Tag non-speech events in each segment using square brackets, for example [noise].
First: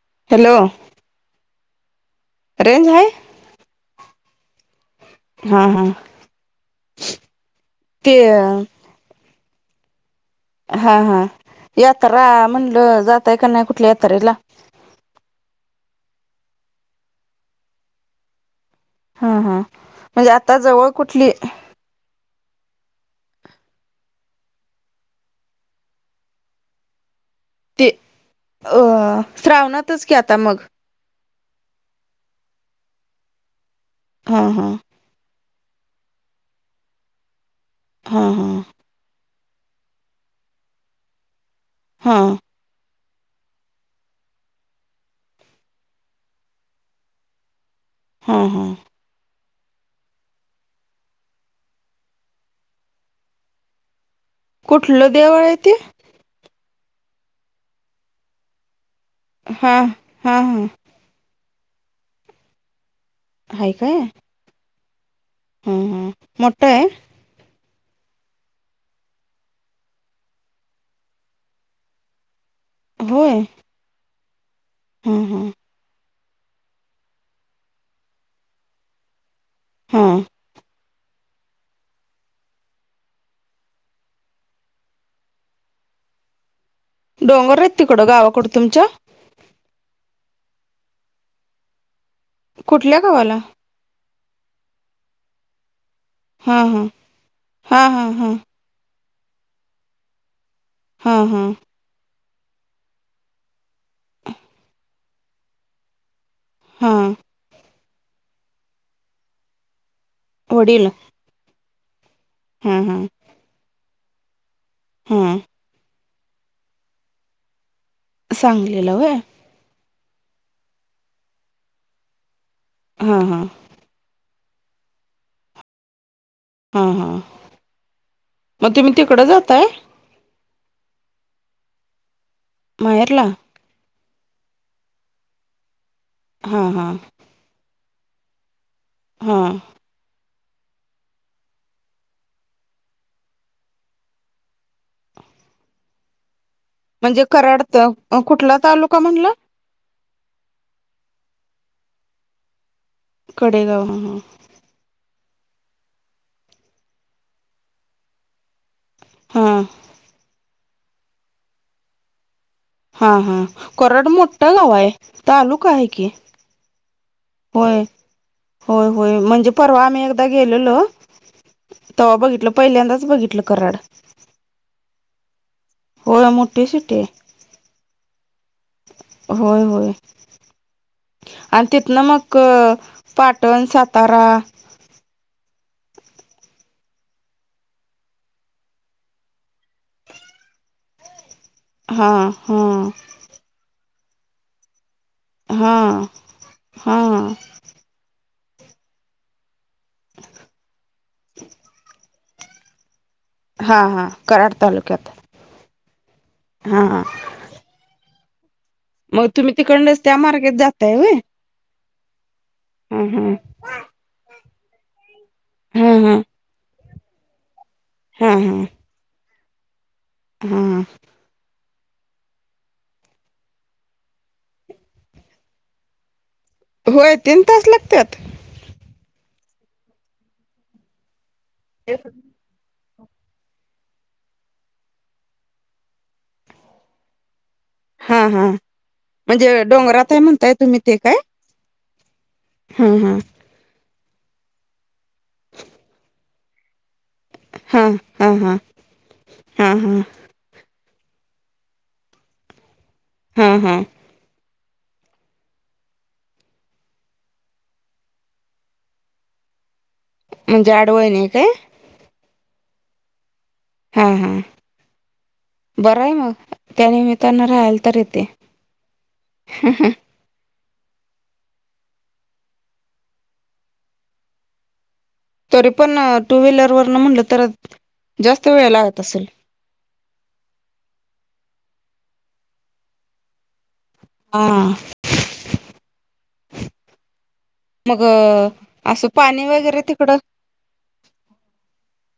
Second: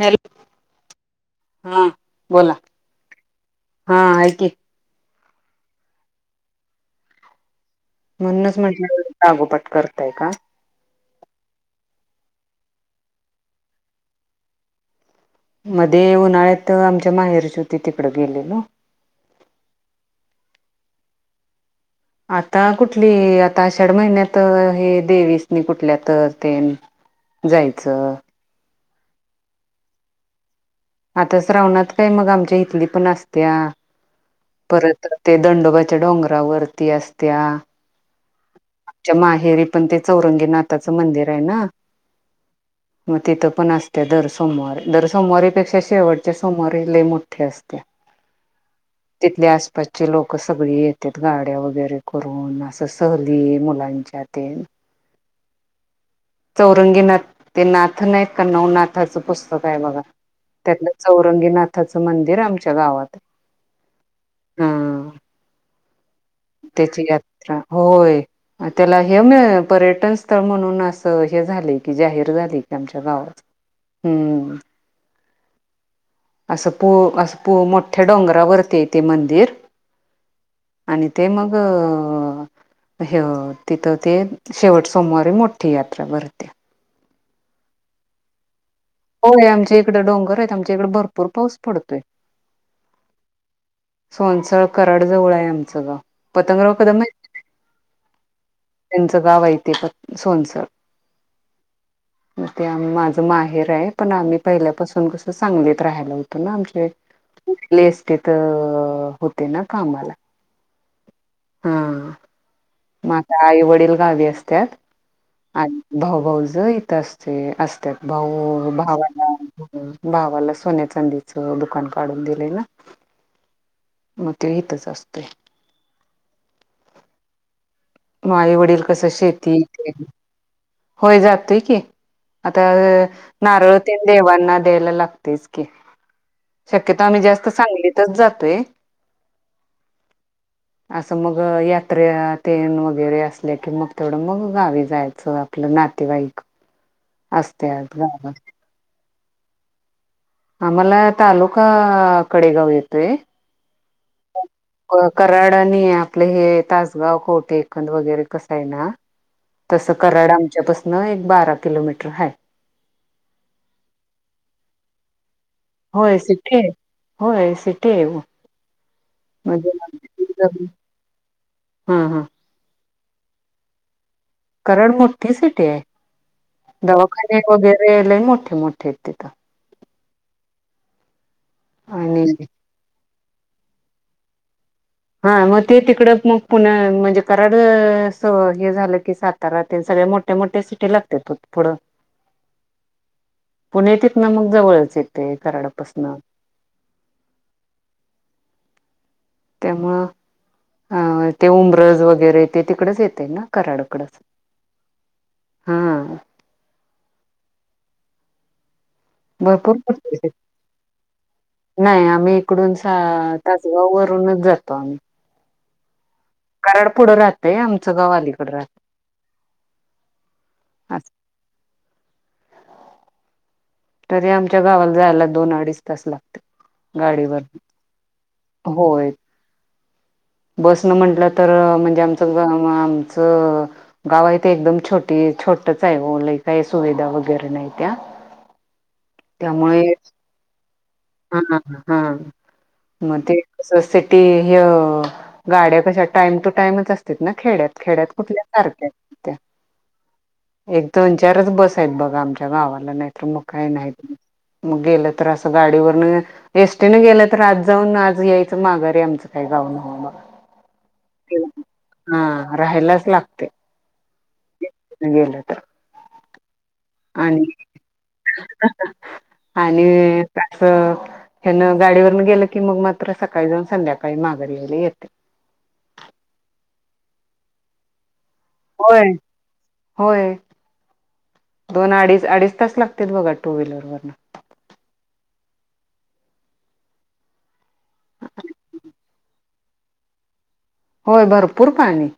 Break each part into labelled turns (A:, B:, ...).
A: Hello
B: hello
A: हा बोला
B: range आहे
A: हा आहे की
B: हा हा ते
A: म्हणूनच म्हटलं लागोपाठ करताय का
B: हा हा यात्रा म्हणलं जाताय का नाही कुठल्या यात्रेला.
A: मध्ये उन्हाळ्यात आमच्या माहेरीची होती तिकड गेलो लो.
B: हा हा म्हणजे आता जवळ कुठली.
A: आता कुठली आषाढ महिन्यात हे देवीसनी कुठल्या तर ते.
B: ते
A: जायचं.
B: अ श्रावणातच की आता मग.
A: आता श्रावणात काय मग आमच्या इथली पण असत्या.
B: हा हा.
A: ते दंडोबाच्या डोंगरा वरती असत्या.
B: हा हा.
A: माहेरी पण ते चौरंगीनाथाचं मंदिर आहे ना.
B: हां.
A: मग तिथं पण असते दर सोमवार दर सोमवारीपेक्षा शेवटच्या सोमवारी लय मोठे असते.
B: हा हा.
A: तिथले आसपासचे लोक सगळे येतात गाड्या वगैरे करून असं. सहली मुलांच्या ते
B: कुठलं देऊळ आहे ते
A: चौरंगीनाथ ते नाथ नाही आहेत का नवनाथाचं पुस्तक
B: हा
A: आहे बघा
B: हा हा
A: त्यातलं चौरंगीनाथाचं मंदिर आमच्या गावात
B: हाय काय
A: हा
B: हा हा मोठं आहे
A: त्याची यात्रा होय. त्याला हे म पर्यटन स्थळ म्हणून असं हे झाले की जाहीर झाले. आमच्या गावात हम्म.
B: हम् हम.
A: असं पु असं मोठ्या डोंगरावरती येते मंदिर.
B: हां.
A: आणि ते मग. ह तिथं ते शेवट सोमवारी मोठी यात्रा भरते.
B: डोंगर आहेत तिकडं गावाकडं तुमच्या.
A: होय आमच्या इकडें डोंगर आहेत आमच्या इकडे भरपूर पाऊस पडतोय.
B: कुठल्या गावाला.
A: सोनसळ कराडजवळ आहे आमचं ग
B: हा
A: पतंगराव
B: हा
A: कदम माहित आहे.
B: हा हा हा
A: त्यांचं गाव आहे ते पण सोनसर.
B: हा हा.
A: ते माझं माहेर आहे पण आम्ही पहिल्यापासून कसं सांगलीत राहायला होत. आमचे
B: हा
A: ललेस्टेत होते ना कामाला.
B: वडील.
A: हा.
B: हा हा.
A: मग आता आई वडील गावी असतात
B: हां
A: आणि भाऊभऊज इथं असते असतात. भाऊ
B: सांगलीला होय
A: भावाला भावाला सोन्या चांदीच दुकान काढून दिलंय ना.
B: हां हां.
A: मग ते हेतच असत.
B: हा हा.
A: माई वडील कसं शेती होय जातोय की. आता
B: माहेरला
A: नारळ त देवांना द्यायला लागतेच की.
B: हां हां
A: शक्यत आम्ही जास्त सांगली च जातोय.
B: हा.
A: असं मग यात्रे ते. वगैरे असल्या की मग तेवढं मग गावी जायचं आपलं नातेवाईक
B: म्हणजे कराडत
A: असत्यात गावात
B: कुठला तालुका म्हणलं
A: आम्हाला तालुका कडेगाव येतोय
B: कडेगाव ह हां
A: कराडनी आपले हे तासगाव खोटे एकंद वगैरे कसं आहे ना
B: हां हां
A: तस कराडा आमच्यापसन एक बारा किलोमीटर आहे
B: हा हा कराड मोठं गाव आहे तालुका आहे की
A: [inaudible]
B: होय
A: सिटी आहे
B: होय होय म्हणजे परवा आम्ही एकदा गेललो
A: हा
B: तेव्हा
A: हा
B: बघितलं पहिल्यांदाच बघितलं कराड
A: कराड मोठी सिटी आहे
B: हो मोठी सिटी आहे
A: दवाखाने वगैरे ल मोठे मोठे आहेत तिथं
B: होय होय आणि तीत न मक पाटण सातारा
A: हा मग ते तिकड मग पुन म्हणजे कराड अस हे झालं की सात तरात सगळ्या मोठे मोठ्या सिटी लागतात पुढे.
B: हा हा.
A: पुणे तिथे मग जवळच आहे.
B: हां हां ह.
A: त्यामुळं अ ते उमरज वगैरेेत तिकडेच येतय ना.
B: हा हा कराड तालुक्यात.
A: हम्म
B: हा मग तुम्ही
A: भरपूर
B: तिकडनच त्या मार्गेत जाताय होय
A: नाही आम्ही इकडून
B: हा
A: तास वरूनच जातो आम्ही
B: हा हा
A: कारराड पुढं राहतय आमचं गाव
B: हा
A: अलीकड
B: हा
A: राहत
B: हा
A: तरी आमच्या गावाला जायला दोन अडीच तास ला
B: होय तीन तास लागतात
A: होय बस न म्हटलं तर म्हणजे आमचं आमचं गाव आहे ते एकदम छोटी छोटच आहे ल काय सुविधा वगैरे नाही त्या
B: हा हा म्हणजे
A: त्यामुळे
B: डोंगरातय म्हणताय तुम्ही ते काय
A: हा हा
B: हा हा
A: म त सिटी ह गाड्या कशा टाइम टू टाइमच असत ना खेड्यात
B: हा
A: खेड्यात
B: हा
A: कुठल्या
B: हा
A: सारख्या त्या
B: हा हा
A: एक दोन चारच बस आहेत बघा आमच्या गावाला नाहीतर मग
B: हा
A: काही
B: हा
A: नाही मग गेलं तर असं गाडीवर एसटी न गेलं तर आज जाऊन आज यायचं माघारी आहे आमचं काय गाऊन हं मग
B: म्हणजे आडवळ नाही काय
A: हा राहायलाच लागते
B: हा हा
A: हल तर
B: बरं आहे मग
A: आणि
B: त्यानमित्तानं राहाल तर येते
A: आणि अस ह्यान गाडीवरन गेलं की मग मात्र सकाळी जाऊन संध्याकाळी माघरी येले येते
B: तरी पण टू व्हीलरवर न म्हटलं तर जास्त वेळ लागत
A: होय.
B: असेल
A: होय दोन अडीच अडीच तास लागतील बघा टू व्हीलर वन
B: हा मग असं पाणी वगैरे तिकडं
A: होय भरपूर पाणी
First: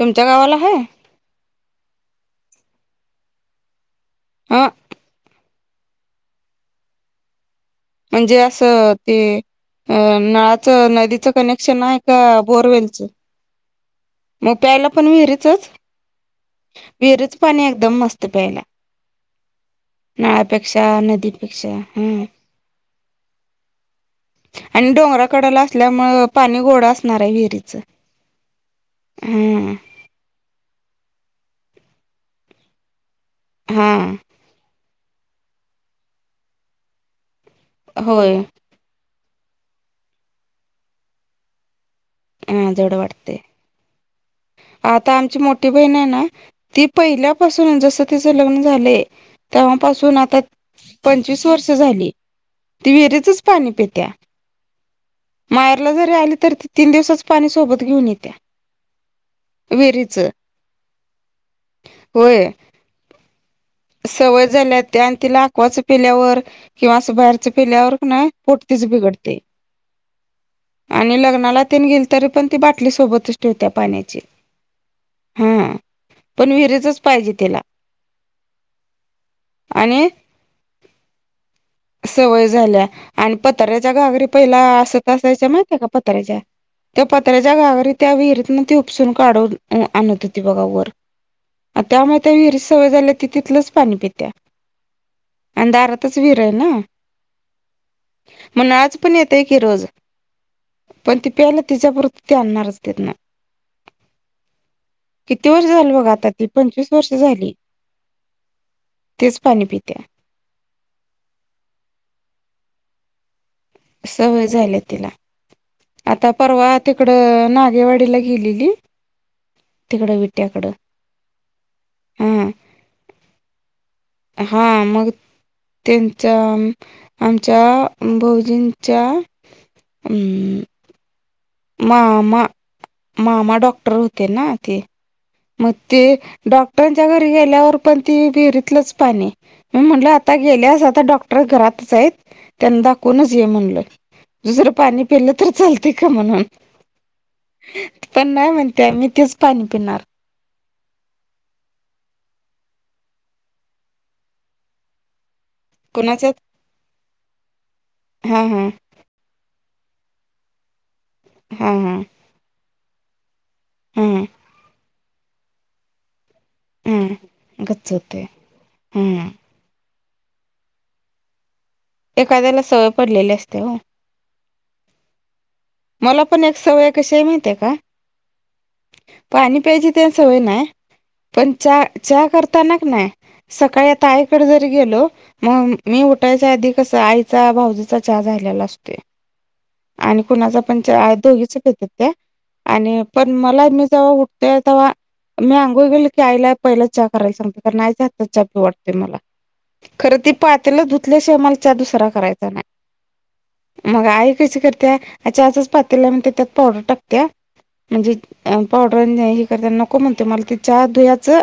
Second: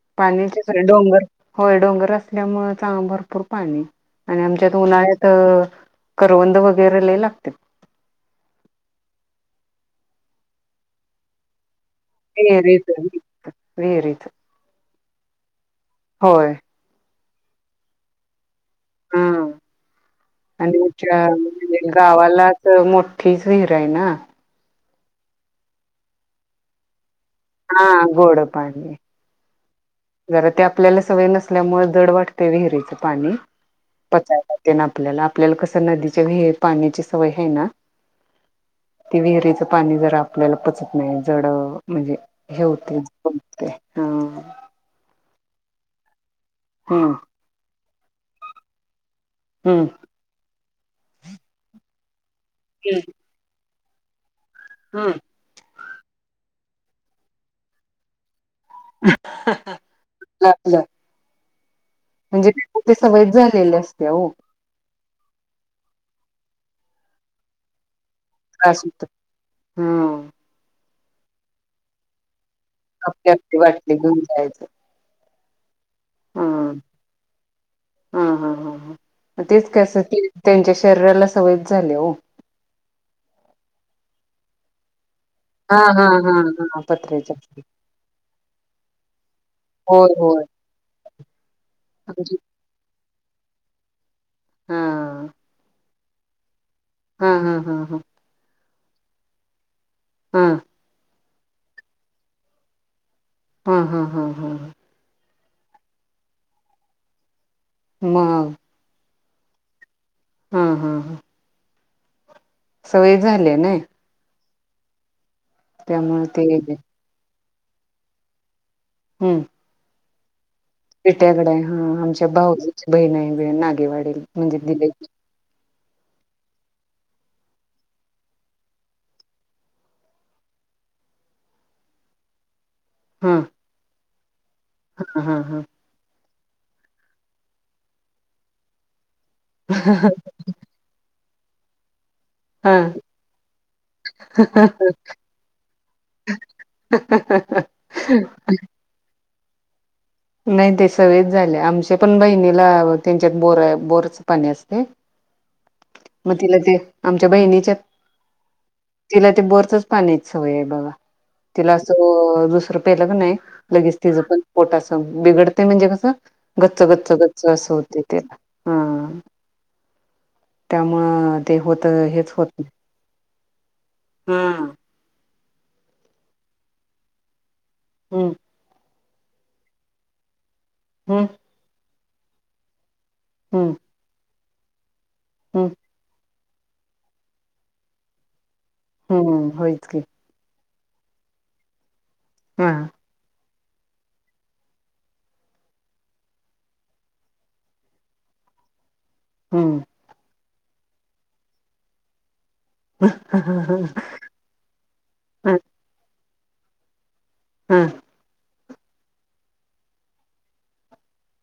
B: तुमच्या गावाला
A: पाण्याचे स
B: आहे
A: डोंगर होय डोंगर असल्यामुळे चा भरपूर पाणी आणि
B: हा
A: आमच्यात उन्हाळ्यात तर करवंद वगैरे ले लागत्यात.
B: म्हणजे अस ते अ नळाच नदीच कनेक्शन आए
A: वेर येत वेर येत
B: मग प्यायला पण विहिरीचच?
A: होय
B: विरच पाणी एकदम मस्त प्यायला.
A: हा आणि
B: नळापेक्षा
A: त्याच्या
B: नदीपेक्षा
A: म्हणजे
B: हम्म
A: गावालाच मोठीच विहीर आहे ना.
B: आणि डोंगरा कडला असल्यामुळे पाणी गोड असणार ये विहिरीत.
A: हा गोड पाणी.
B: हम्म
A: जरा ते आपल्याला सवय नसल्यामुळे जड वाटते विहिरीच पाणी
B: हा
A: पचायला ते ना आपल्याला आपल्याला कसं नदीच्या विहेर पाण्याची सवय आहे ना
B: होय
A: ते विहिरीचं पाणी जर आपल्याला पचत नाही जड म्हणजे हे
B: हा जड
A: वते हो,
B: वाटते
A: हा
B: आता आमची मोठी बहीण ये ना ती
A: हम्म
B: पहिल्यापासून जस तिच लग्न झालये
A: हम्म
B: तेव्हापासून आता पंचवीस वर्ष झाली ती विहिरीचच पाणी पेत्या.
A: हा
B: मायरला जरी आली तर ती तीन दिवसच पाणी सोबत घेऊन येत्या. विहिरीच
A: ला [unintelligible]
B: होय
A: म्हणजे ते सवयच झालेले अस
B: सवय झाल्या त्या आणि तिला अकवाच पिल्यावर किंवा अस बाहेरच पिल्यावर क नाइ
A: त्रास
B: पोटतीच
A: होत
B: बिघडते
A: हा
B: आणि लग्नाला ते गेल तरी पण ती बाटली
A: आपली
B: सोबतच
A: आपली
B: ठेवत्या
A: वाटली
B: पाण्याची.
A: घेऊन जायचं
B: हा
A: हा
B: पण विहिरेच च पाहिजे तिला.
A: हा हा हा ह तेच कस
B: आणि
A: त्यांच्या शरीराला सवयच झाली ओ.
B: सवय झाल्या आणि पतऱ्याच्या घागरी पहिला असत असायच्या माहितीय
A: हा
B: का
A: हा हा
B: पतऱ्याच्या
A: हा
B: त्या पत्र्याच्या घाघरी त्या विहिरीतन ती उपसून काढून
A: होय
B: आणत होती
A: होय
B: बघा वर. त्यामुळे त्या विहिरी सवय झाले त तिथलच पाणी पित्या
A: हा
B: आणि दारातच विर ये ना.
A: हा हा हा हा
B: मण आज पण येतय की रोज
A: हां
B: पण ती प्यायला तिच्यापरती ते आणणारच तिथन.
A: हा हा हा ह
B: किती वर्ष झाल बगा आता ती पंचवीस वर्ष झाली.
A: म
B: तेच पाणी पित्या
A: ह ह ह सवय झालीय ना
B: सवय झाली तिला.
A: त्यामुळे
B: आता
A: ते
B: परवा तिकड नागेवाडीला गेलेली
A: हम्म
B: तिकड विट्याकड
A: बेट्याकडे आहे हा आमच्या भाऊजची बहीण आहे नागेवाडीला.
B: हा मग त्यांचा आमच्या भाऊजींच्या ह मामा
A: हा
B: मामा डॉक्टर होते ना ते
A: हा हा
B: मग.. ते डॉक्टरांच्या घरी गेल्यावर पण ती विहिरीतलंच पाणी. मी म्हटलं आता गेल्यास आता डॉक्टर घरातच आहेत.
A: हा
B: त्यांना दाखवूनच ये म्हणलय दुसरं पाणी पिलं तर चालते का म्हणून..
A: [unintelligible]
B: त्या मी तेच पाणी पिणार.
A: नाही ते सगच झाले आमच्या पण बहिणीला त्यांच्यात बोर बोरच पाणी असते
B: [unintelligible]
A: मग तिला ते आमच्या बहिणीच्या
B: हा हा
A: तिला ते बोरचच पाण्याची सवय आहे बघा
B: हा
A: तिला
B: हा
A: असं दुसरं पिलं का नाही लगेच
B: हा
A: तिचं पण पोटचं बिघडते म्हणजे कसं. गच्च
B: हा
A: गच्च गच्च असं होते त्याला हा
B: हम्म
A: त्यामुळं. ते होत हेच होत नायी
B: पडलेले असते होय
A: हा
B: मला पण एक सवए कशी ये माहितीये का?
A: हम्म
B: पाणी प्यायची ते सवय नाय
A: हम्
B: पण चहा चहा करताना नाही
A: हम्म
B: सकाळी आता आईकडे जरी गेलो
A: हम्म
B: मग मी उठायच्या आधी कसं आईचा भाऊजीचा चहा झालेला असते.
A: हम्म होईच की.
B: कुणाच पण चहा दोघीच पित्यात त्या
A: हा
B: आणि पण मला मी जव्हा उठते तवा मी आंघोळ केली की आईला पहिला चहा करायला सांगते कारण आईचा आजचा चहा प्यावा वाटतो
A: हम्म
B: खरं ती पातला धुतल्या शिवामालाच्या दुसरा करायचा नाही.
A: ह ह
B: तेच करते चहाच्या पातेल्यात पावडर टाकते
A: हम्
B: म्हणजे पावडर हे करताना नको म्हणते मला ते चहा द्यायचं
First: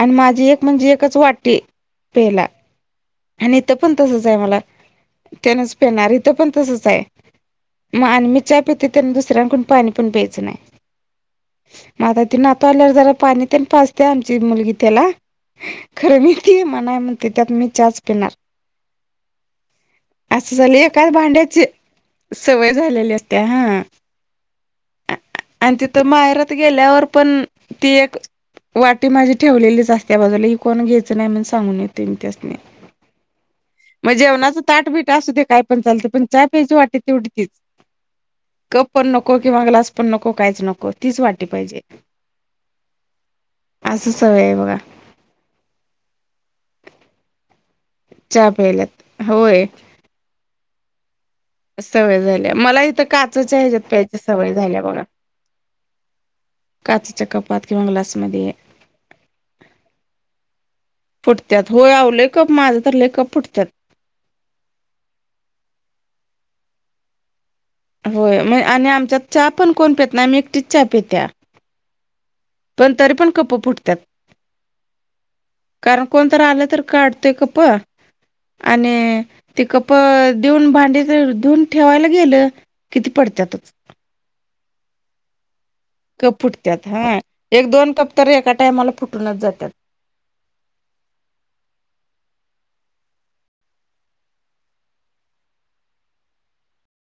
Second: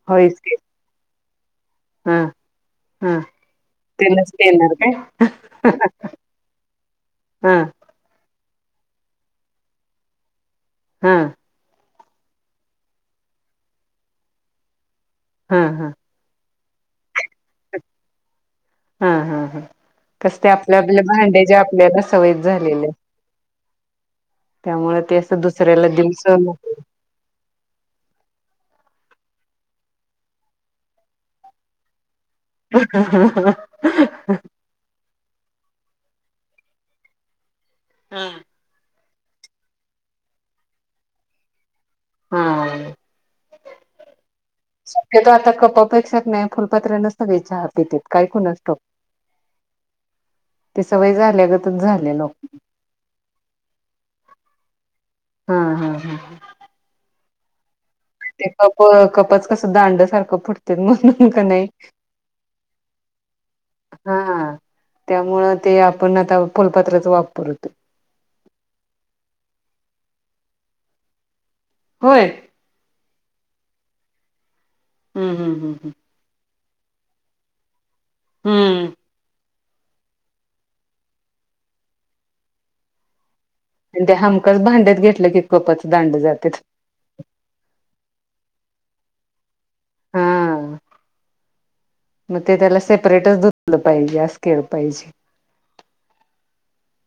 B: आणि
A: होयच
B: माझी
A: की
B: एक म्हणजे एकच वाटी
A: हा
B: पेला
A: हा
B: आणि इथं पण तसच
A: त्यालाच
B: आहे मला
A: देणार काय
B: त्यानच पेणार इथं पण तसच आहे.
A: हा
B: मग आणि मी चहा पिते त्यांना दुसऱ्यां कोण पाणी पण प्यायचं नाही.
A: हा
B: म आता ती नातव आल्यावर जरा पाणी ते पाचते आमची मुलगी त्याला.
A: हा हा
B: खरं मी ती मणाय म्हणते त्यात मी चहाच पिणार
A: हम्म हम्म हम्
B: असं झाले एकाच भांड्याची
A: सवयच
B: सवय
A: आहे
B: झालेली होत्या हा.
A: त्यामुळे ते असं
B: आणि
A: दुसऱ्याला
B: तिथं
A: देऊन सहन
B: माहेरात गेल्यावर पण ती एक. वाटी माझी ठेवलेली असते त्या बाजूला ही कोण घ्यायंच नाही म्हणून सांगून येते मी त्यासनी.
A: हहह हह
B: मग जेवणाचं ताडबीट असू दे्या काय पण चालं पण चहा प्यायजची वाटते तेवढीच.
A: हम्
B: कप पण नको किंवा ग्लास पण नको काहीच नको तीच वाटी पाहिजे.
A: हा
B: असं सवय ये आहे बघा.
A: ते आता कप अपेक्षा नाही फुलपात्र्या नसत चहा काय
B: चहा
A: खणा
B: प्यायल्यात होय
A: ते सवय झाल्या
B: सवय झाल्या मला इथं काचच्या ह्याच्यात प्यायची सवय झाल्या बघ
A: हम् हम्म हम
B: काच कपात किंवा ग्लासात
A: कप कपच कसं दांड सारखं फुटते म्हणून का नाही
B: फुटत्यात हो आव लय कप माझं तर ले कप फुटत्यात.
A: हा त्यामुळं ते आपण आता फुलपात्र्यात वापर होतो
B: होय म आणि आमच्या चहा पण कोण पेतना आम्ही एकटीच चचा पेत्या
A: होय
B: पण तरी पण कप् फुटत्यात.
A: हम् हम हम हं
B: कोणत आलं तर काढतेय कप
A: हम्म
B: आणि ते कप देऊन भांडी देऊन ठेवायला गेलं किती पडत्यातच
A: हमकच भांड्यात घेतलं ग. खपचांड
B: कप फुटतात हा एक दोन कप तर एका टायमाला फुटूनच जातात.
A: हा
B: [unintelligible]
A: मग ते त्याला सेपरेटच धुतलं पाहिजे अस केलं पाहिजे.